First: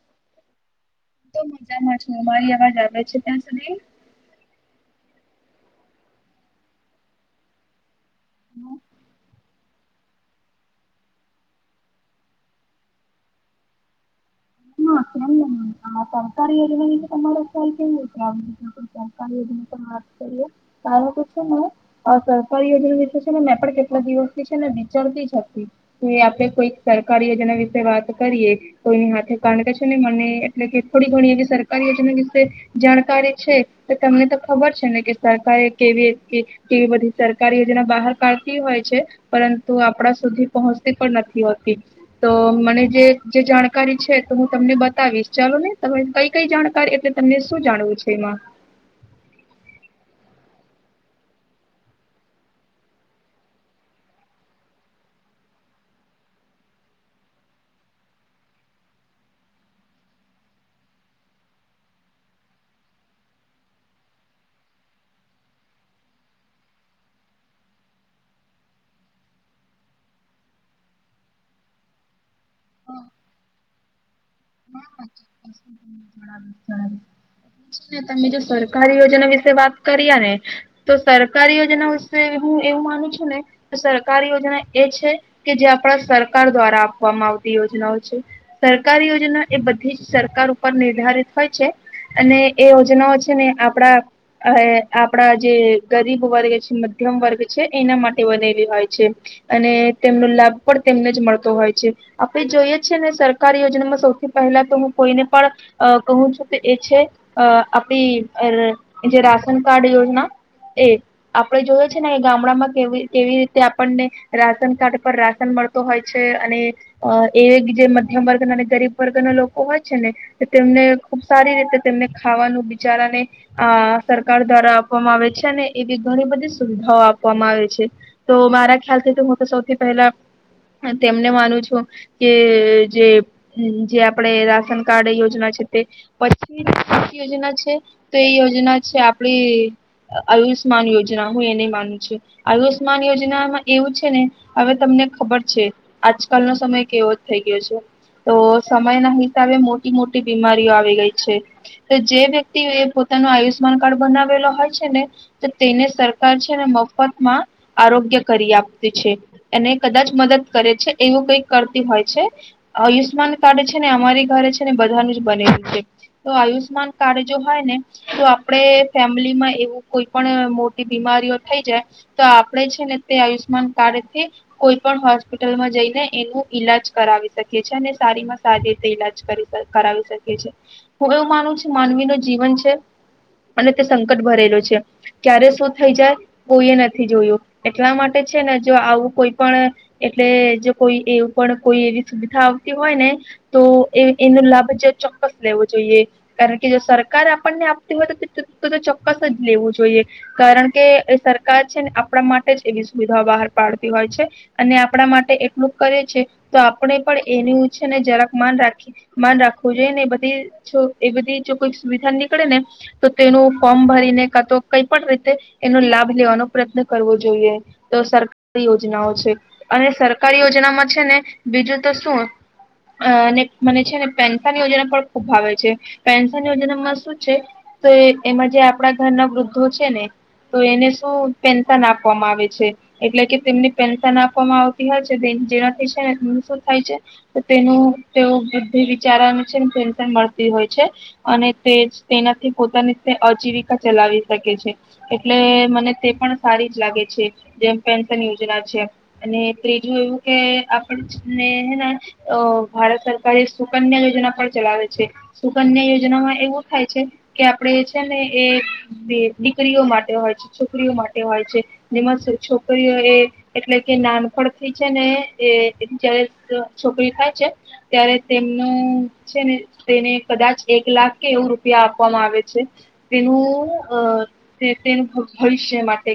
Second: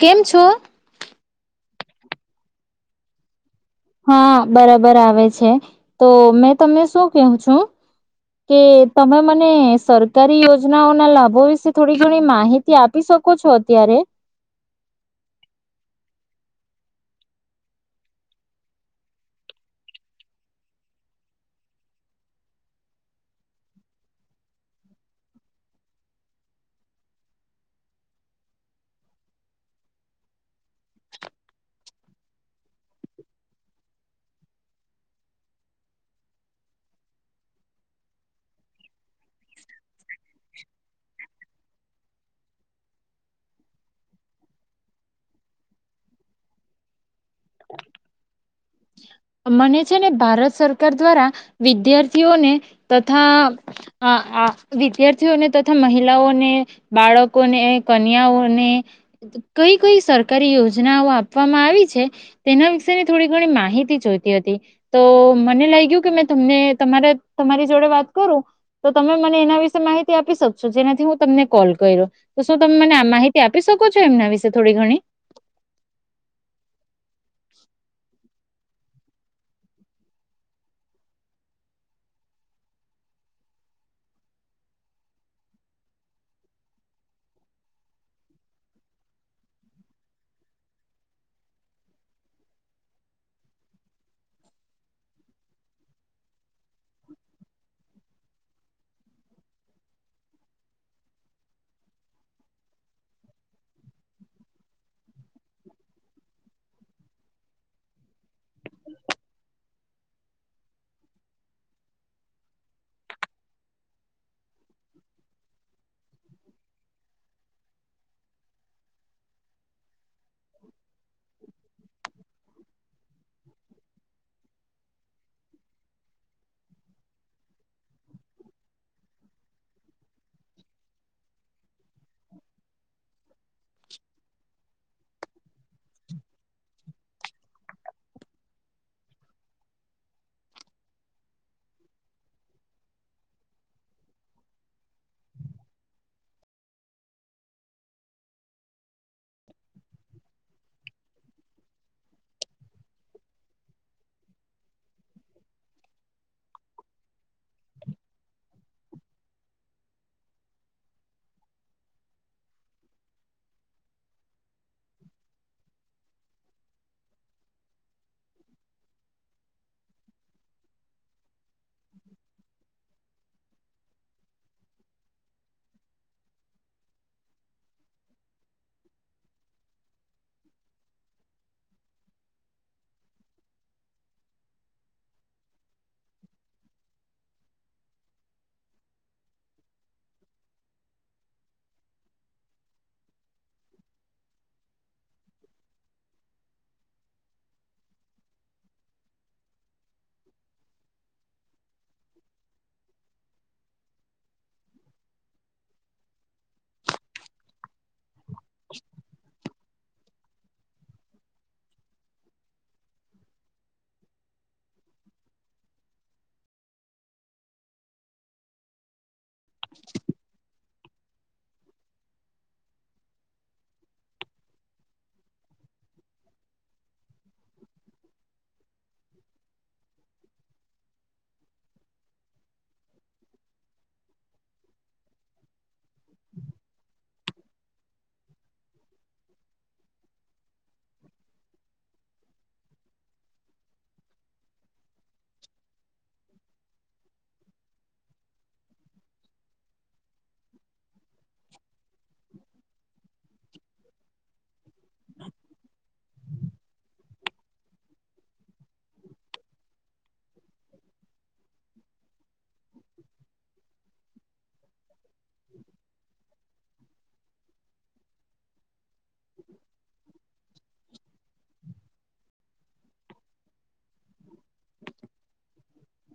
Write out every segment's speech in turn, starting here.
કેમ છો. જામાં છું મારી અવાજ આવે છે ત્યાં. સુધી? હા. બરાબર આવે છે તો મેં તમને શું કહું છું. કે તમે મ ને સરકારી યોજનાઓના લાભો વિશે થોડી ઘણી માહિતી આપી શકો છો અત્યારે? હ સરકારી યોજના તમારો ખ્યાલ કે સરકારી યોજના પણ વાત કરીએ. [inaudible] તો કારણ, તો છેને સરકારી યોજના વિશે છે ને મેં પણ કેટલા દિવસથી છે ને વિચરતી જ હતી કે આપડે કોઈ સરકારી યોજના વિશે વાત કરીએ કોઈની હાથે ક કે છે ને મને એટલે કે થોડી ઘણી એવી સરકારી યોજના વિશે જાણકારી છે તો તમને તો ખબર છે ને કે, સરકારે કેવી કેવી બધી સરકારી યોજના બહાર કાઢતી હોય છે પરંતુ આપડા સુધી પહોંચતી પણ નથી હોતી. તો મને જે જાણકારી છે તો હું તમને બતાવીશ. ચાલો ને તમે કઈ કઈ જાણકારી એટલે તમને શું જાણવું છે એમાં? મને છે ને ભારત સરકાર દ્વારા વિદ્યાર્થીઓને તથા આ આ વિદ્યાર્થીઓને તથા મહિલાઓને બાળકોને કન્યાઓને કઈ કઈ સરકારી યોજનાઓ આપવામાં આવી છે તેના વિશેની થોડી ઘણી માહિતી જોતી હતી. તો મને લાગ્યું કે મેં તમને તમારા તમારી જોડે વાત કરું તો તમે મને એના વિશે માહિતી આપી શકશો જેનાથી હું તમને કોલ કર્યો. તો શું તમે આ માહિતી આપ આપી શકો છો એમના વિશે? થોડી ઘણી [unintelligible] સરકારી યોજના વિશે વાત કરીએ ને તો સરકારી યોજના વિશે હું એવું માનું છું ને સરકારી યોજના એ છે કે જે આપણા સરકાર દ્વારા આપવામાં આવતી યોજનાઓ છે. સરકારી યોજના એ બધી જ સરકાર ઉપર નિર્ધારિત હોય છે અને એ યોજનાઓ છે ને આપણા આપણા જે ગરીબ વર્ગ છે, મધ્યમ વર્ગ છે એના માટે બનેલી હોય છે અને તેમનો લાભ પણ તેમને જ મળતો હોય છે. આપણે જોઈએ છે ને સરકાર યોજનામાં સૌથી પહેલા તો હું કોઈને પણ કહું છું કે એ છે આપડી જે રાશન કાર્ડ યોજના એ. આપણે જોય છે ને ગામડામાં કેવી કેવી રીતે આપણને રાશન કાર્ડ પર રાશન મળતો હોય છે અને એ જે મધ્યમ વર્ગ અને ગરીબ વર્ગના લોકો હોય છે ને તેમને ખુબ સારી રીતે તેમને ખાવાનું બિચારાને આ સરકાર દ્વારા આપવામાં આવે છે. અને ને એવી ઘણી બધી સુવિધાઓ આપવામાં આવે છે તો મારા ખ્યાલ થી તો હું તો સૌથી પહેલા તેમને માનું છું કે જે જે આપડે રાશન કાર્ડ યોજના છે. પછી યોજના છે તો એ યોજના છે આપડી આયુષ્માન યોજના. હું એને માનું છું. આયુષ્માન યોજનામાં એવું છે ને હવે તમને ખબર છે આજકાલનો સમય કેવો થઈ ગયો છે. તો સમયના હિસાબે મોટી મોટી બીમારીઓ આવી ગઈ છે. તો જે વ્યક્તિએ પોતાનું આયુષ્યમાન કાર્ડ બનાવેલો હોય છે ને તો તેને સરકાર છે ને મફતમાં આરોગ્ય કરી આપતી છે. એને કદાચ મદદ કરે છે એવું કઈક કરતી હોય છે. આયુષ આયુષ્માન કાર્ડ છે ને અમારી ઘરે છે ને બધાનું જ બનેલું છે. તો આયુષ્માન કાર્ડ જો હોય ને તો આપણે ફેમિલીમાં એવું કોઈ પણ મોટી બીમારીઓ થઈ જાય તો આપણે છે ને તે આયુષ્યમાન કાર્ડ થી કોઈ પણ હોસ્પિટલમાં જઈને એનું ઈલાજ કરાવી શકીએ છે. અને સારી માં સારી રીતે ઈલાજ કરી કરાવી શકીએ. હું એવું માનું છું માનવી જીવન છે અને તે સંકટ ભરેલું છે. ક્યારે શું થઈ જાય કોઈ એ નથી જોયું એટલા માટે છે ને જો આવું કોઈ પણ એટલે જો કોઈ એવું પણ કોઈ એવી સુવિધા હોય ને તો એ એનો લાભ ચોક્કસ લેવો જોઈએ કારણ કે જો સરકાર આપણને આપતી હોય તો ચોક્કસ જ લેવું જોઈએ. કારણ કે એ સરકાર છેને આપણા માટે જ એવી સુવિધા બહાર પાડતી હોય છે. અને આપણા માટે એટલું કરે છે તો આપણે પણ એનું છે ને જરા માન રાખી માન રાખવું જોઈએ ને બ એ છો બધી જો કોઈ સુવિધા નીકળે ને તો તેનું ફોર્મ ભરીને કા તો કઈ પણ રીતે એનો લાભ લેવાનો પ્રયત્ન કરવો જોઈએ. તો સરકારી યોજનાઓ છે. અને સરકારી યોજનામાં છેને બીજુ તો શું અને મને છે ને પેન્શન યોજના પણ ખુબ ભાવે છે. પેન્શન યોજનામાં શું છે તો એ એમાં જે આપણા ઘરના વૃદ્ધો છે ને તો એને શું પેન્શન આપવામાં આવે છે. એટલે કે તેમને પેન્શન આપવામાં આવતી હોય છે જેનાથી છે ને થાય છે. તેનું તે બુદ્ધિ વિચારા છે ને પેન્શન મળતી હોય છે અને તે જ તેનાથી પોતાની અજીવિકા ચલાવી શકે છે. એટલે મને તે પણ સારી જ લાગે છે. જેમ પેન્શન યોજના છે અને ત્રીજું એવું કે આપ ને હે ને ભારત સરકારે સુકન્યા યોજના પણ ચલાવે છે. સુકન્યા યોજનામાં એવું થાય છે કે આપડે છે ને એ દીકરીઓ માટે હોય છે છોકરીઓ માટે હોય છે જેમાં છોકરીઓ એ એટલે કે નાનપણથી છે ને એ જ્યારે છોકરી થાય છે ત્યારે તેમનું છે ને તેને કદાચ એક લાખ કે એવું રૂપિયા આપવામાં આવે છે. તેનું તેનું ભવિષ્ય માટે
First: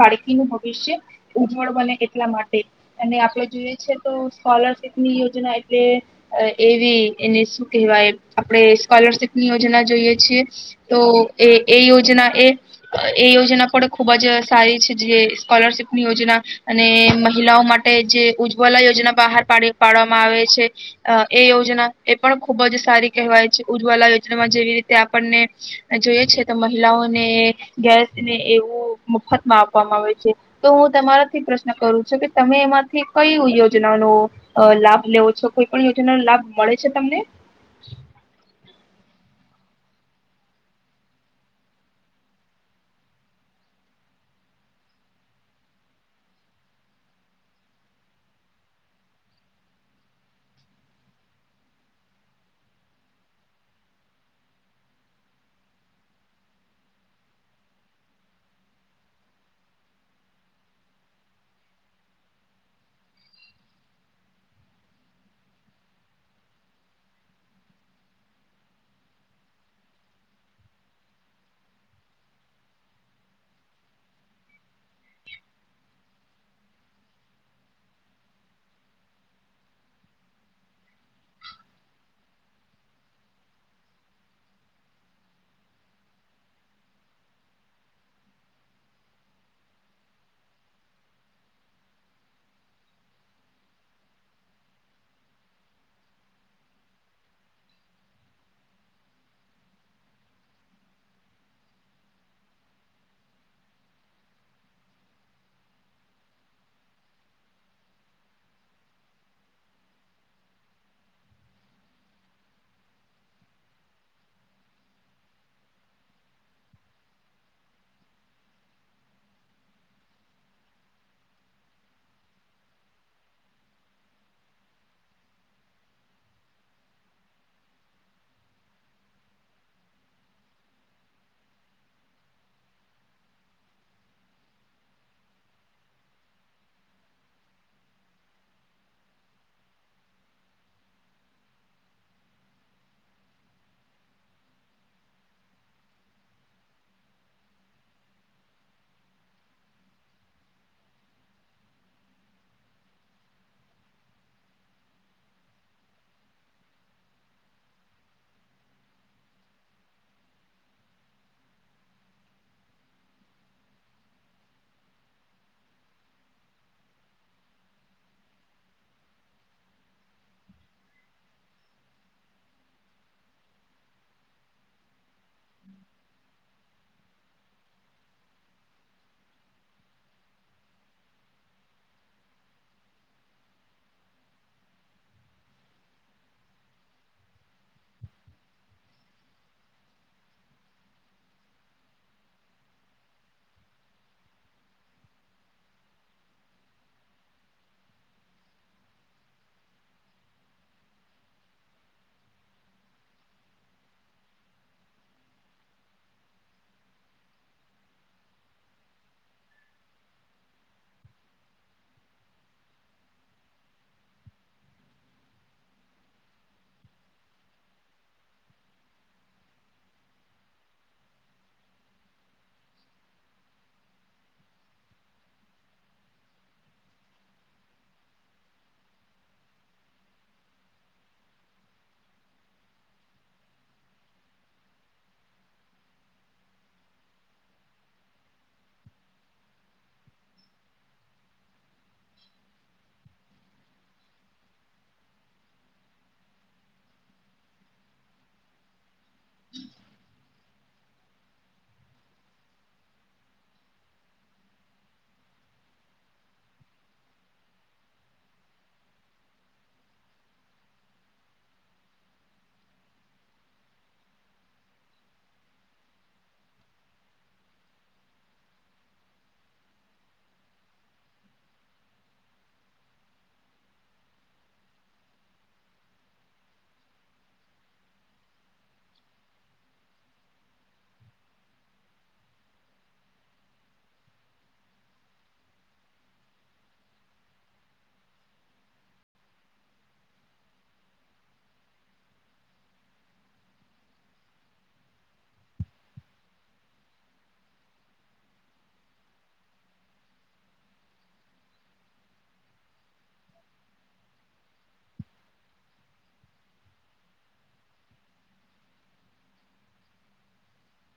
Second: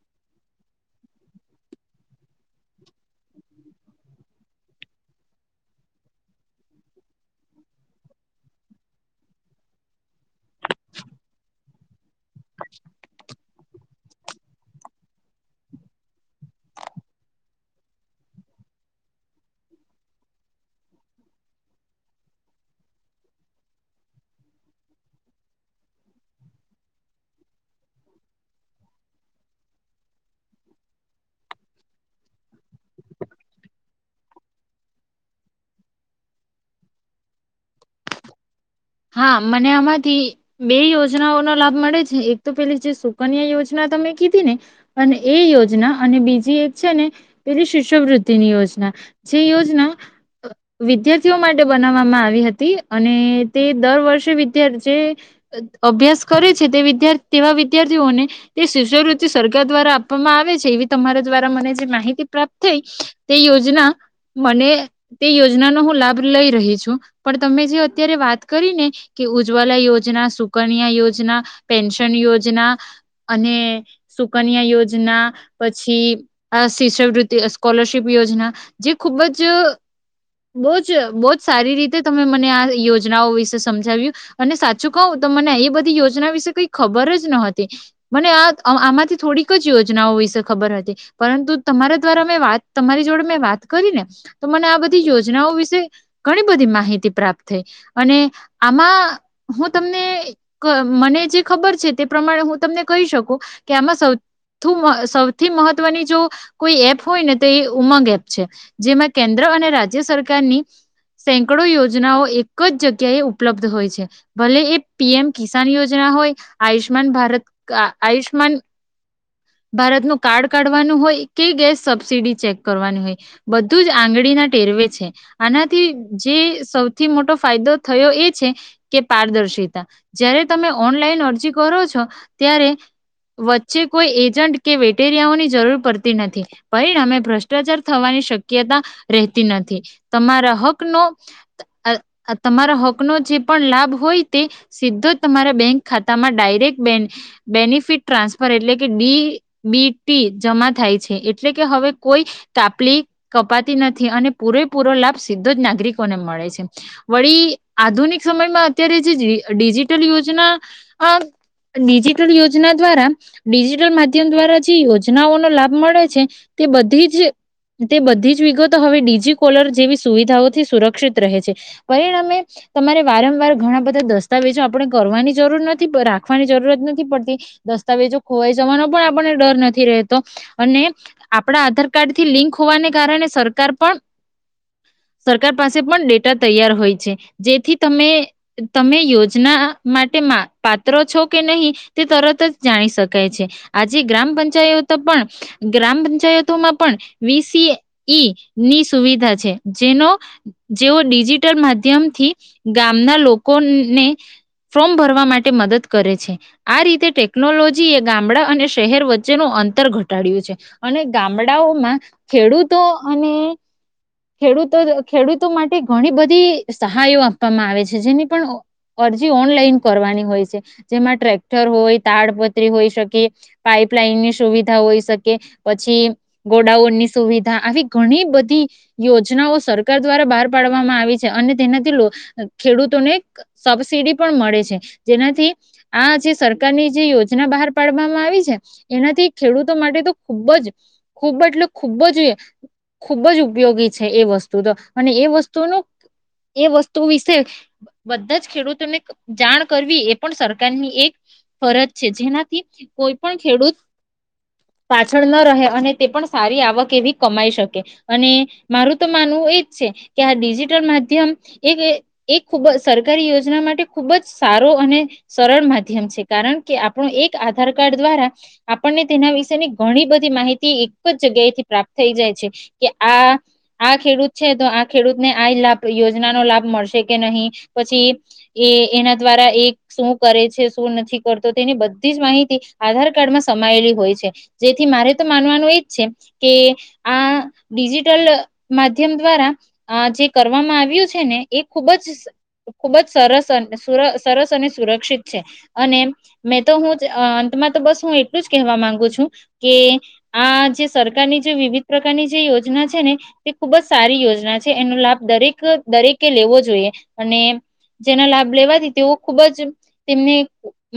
બાળકીનું ભવિષ્ય ઉજ્જવળ બને એટલા માટે અને આપણે જોઈએ છે તો સ્કોલરશિપ ની યોજના એટલે એવી એને શું કહેવાય? આપણે સ્કોલરશિપ ની યોજના જોઈએ છીએ તો એ એ યોજના એ એ યોજના પડે ખૂબજ સારી છે. જે સ્કોલરશીપની યોજના અને મહિલાઓ માટે જે ઉજ્જવલા યો યોજના બહાર પાડી પાડવામાં આવે છે. એ યોજના એ પણ ખુબ જ સારી કહેવાય છે. ઉજ્જવલા યોજનામાં જેવી રીતે આપણને જોઈ છે તો મહિલાઓને ગેસને એવું મફતમાં આપવામાં આવે છે. તો હું તમારાથી પ્રશ્ન કરું છું કે તમે એમાંથી કઈ યોજ યોજના નો લાભ લેવો છો કોઈ પણ યોજના નો લાભ મળે છે તમને? હા, મને આમાંથી બે યોજનાઓનો લાભ મળે છે. એક તો પેલી જે સુકન્યા યોજના તમે કીધી ને અને એ યોજના અને બીજી એક છે ને પેલી શિષ્યવૃદ્ધિની યોજના. જે યોજના વિદ્યાર્થીઓ માટે બનાવવામાં આવી હતી અને તે દર વર્ષે વીધ્યા જે અભ્યાસ કરે છે તે વિધ્યા તેવા વિદ્યાર્થીઓને તે શિષ્યવૃત્તિ સરકાર દ્વારા આપવામાં આવે છે એવી તમારા દ્વારા મને જે માહિતી પ્રાપ્ત થઈ. તે યોજના મને તે યોજનાનો હું લાભ લઈ રહી છું પણ તમે જે અત્યારે વાત કરીને કે ઉજ્જવલા યોજના, સુકન્યા યોજના, પેન્શન યોજના અને સુકન્યા યોજના પછી આ શિષ્યવૃતિ સ્કોલરશીપ યોજના જે ખુબ જ બો જ બો જ સારી રીતે તમે મને આ યોજનાઓ વિશે વિશે સમજાવ્યું અને સાચું કહું તો મને એ બધી યોજના વિશે કઈ ખબર જ ન હતી. મને આ આમાંથી થોડીક જ યોજનાઓ વિશે ખબર હતી, પરંતુ તમારા દ્વારા મેં વાત કરી, તમારી જોડે મેં વાત કરી ને તો મને આ બધી યોજનાઓ વિશે ઘણી બધી માહિતી પ્રાપ્ત થઈ અને આમાં હું તમને મને જે ખબર છે તે પ્રમાણે હું તમને કહી શકું કે, આમાં સૌથું સૌથી મહત્વની જો કોઈ એપ હોય ને તો એ ઉમંગ એપ છે. જેમાં કેન્દ્ર અને રાજ્ય સરકારની સેંકડો યોજનાઓ એક જ જગ કે એ ઉપલબ્ધ હોય છે. ભલે એ પીએમ કિસાન યોજના હોય, આયુષ્યમાન ભારત આયુષ્માન ભારતનું કાર્ડ કાઢવાનું હોય, કે ગેસ સબસીડી ચેક કરવાનું હોય બધું જ આંગળીના ટેરવે છે. આનાથી જે સૌથી મોટો ફાયદો થયો એ છે, કે પારદર્શિતા જયારે તમે ઓનલાઈન અરજી કરો છો ત્યારે વચ્ચે કોઈ એજન્ટ કે વેટેરિયાઓની જરૂર પડતી નથી, પરિણામે ભ્રષ્ટાચાર થવાની શક્યતા રહેતી નથી. તમારા હક નો તમારા હક નો જે પણ લાભ હોય, તે સીધો જ તમારા બેંક ખાતામાં ડાયરેક્ટ બેની બેનિફિટ ટ્રાન્સફર એટલે કે ડીબીટી જમા થાય છે એટલે કે હવે કોઈ કાપલી કપાતી નથી અને પૂરેપૂરો લાભ સીધો જ નાગરિકોને મળે છે. વળી આધુનિક સમયમાં અત્યારે જે ડિજિટલ યોજના ડિજિટલ યોજના દ્વારા ડિજિટલ માધ્યમ દ્વારા જે યોજનાઓનો લાભ મળે છે, તે બધી જ તે બધી જ વિગતો હવે ડિજી કોલર જેવી સુવિધાઓથી સુરક્ષિત રહે છે. પરિણામે તમારે વારંવાર ઘણા બધા દસ્તાવેજો આપણે કરવાની જરૂર નથી, પર રાખવાની જરૂરત નથી પડતી. દસ્તાવેજો ખોવાઈ જવાનો પણ આપણને ડર નથી રહેતો અને આપણા આધાર કાર્ડ થી લિંક હોવાને કારણે સરકાર પણ સરકાર પાસે પણ ડેટા તૈયાર હોય છે, જેથી તમે તમે યોજના માટે પાત્ર છો કે નહીં તે તરત જ જાણી શકાય છે. આજે ગ્રામ પંચાયતો પણ ગ્રામ પંચાયતોમાં પણ વીસી એ ઈ ની સુવિધા છે, જેનો જેઓ ડિજિ ડિજિટલ માધ્યમ થી ગામના લોકોને ફોર્મ ભરવા માટે મદદ કરે છે. આ રીતે ટેકનોલોજી એ ગામડા અને શહેર વચ્ચેનું અંતર ઘટાડ્યું છે અને ગામડાઓમાં ખેડૂતો અને ખેડૂતો માટે ઘણી બધ આ બધી સહાયો આપવામાં આવે છે, જેની પણ અરજી ઓનલાઈન કરવાની હોય છે. જેમાં ટ્રેક્ટર હોય, તાડપત્રી હોઈ શકે, પાઈપલાઈનની સુવિધા હોઈ શકે પછી ગોડાઉનની સુવિધા આવી ઘણી બધી યોજનાઓ સરકાર દ્વારા બહાર પાડવામાં આવી. અને તેનાથી ખેડૂતોને સબસીડી પણ મળે છે, જેનાથી આ જે સરકારની જે યોજના બહાર પાડવામાં આવી છે, એનાથી ખેડૂતો માટે તો ખૂબ જ ખૂબ એટલે ખૂબ જ ખૂબ જ ઉપયોગી છે. એ વસ્તુ તો અને એ વસ્તુનું એ વસ્તુ વિશે બધા જ ખેડૂતોને જાણ કરવી એ પણ સર ની એક ફરજ છે, જેનાથી કોઈ પણ ખેડૂત પાછળ ન રહે અને તે પણ સારી આવક એવી કમાઈ શકે અને મારું તો માનવું એજ છે કે, આ ડિજિટલ માધ્ય માધ્યમ એ ખૂબ જ સરકારી યોજના માટે ખૂબ જ સારો અને સરળ માધ્યમ છે કારણ કે આપણું એક આધાર કાર્ડ દ્વારા આપણને તેના વિશેની ઘણી બધી માહિતી એક જ જગ્યાએથી પ્રાપ્ત થઈ જાય છે કે, આ આ ખેડૂત છે તો આ ખેડૂતને આય લાભ કે યોજના નો લાભ મળશે કે નહી, પછી એ એના દ્વારા એ શું કરે છે, શું નથી કરતો? તેની બધી જ માહિતી આધાર કાર્ડમાં સમાયેલી હોય છે, જેથી મારે તો માનવાનું એજ છે કે આ ડિજિટલ માધ્યમ દ્વારા જે કર કરવામાં આવ્યું છે ને એ ખૂબ જ ખુબ જ સર સરસ અને સુરક્ષિત છે અને મેં તો હું જ અંતમાં તો બસ હું એટલું જ કહેવા માંગુ છું કે, આ જે સરકારની જે વિવિધ પ્રકારની જે યોજના છે ને તે ખૂબ જ સારી યોજના છે એનો લાભ દરેક દરેકે લેવો જોઈએ અને જેના લાભ લેવાથી તેઓ ખુબ જ તેમને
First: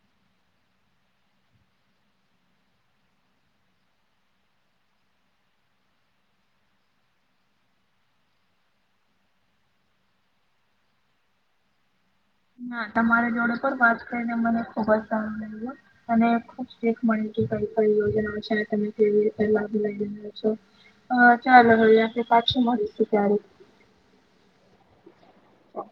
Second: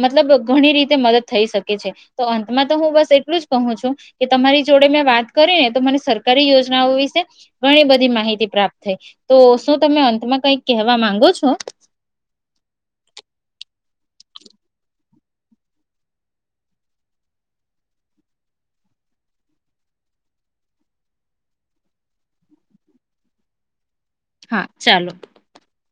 મતલબ ઘણી રીતે મદદ થઈ શકે છે. તો અંતમાં તો હું બસ એટલું જ કહું છું કે તમારી જોડે મેં વાત કરી ને તો મને સરકારી યોજનાઓ વિશે ઘણી બધી માહિતી પ્રાપ્ત થઈ. તો શું તમે અંતમાં કઈક કહેવા માંગો છો? ના તમારી જોડે પણ વાત કરીને મને ખુબ જ સારું લાયગુ અને ખુબ શીખ મળી કે કઈ કઈ યોજના છે. તમે કેવી રીતે લાભ લઈ રહ્યા છો. ચાલો હવે આપડે પાછા મળીશું ત્યારે. હા, ચાલો. હ અ.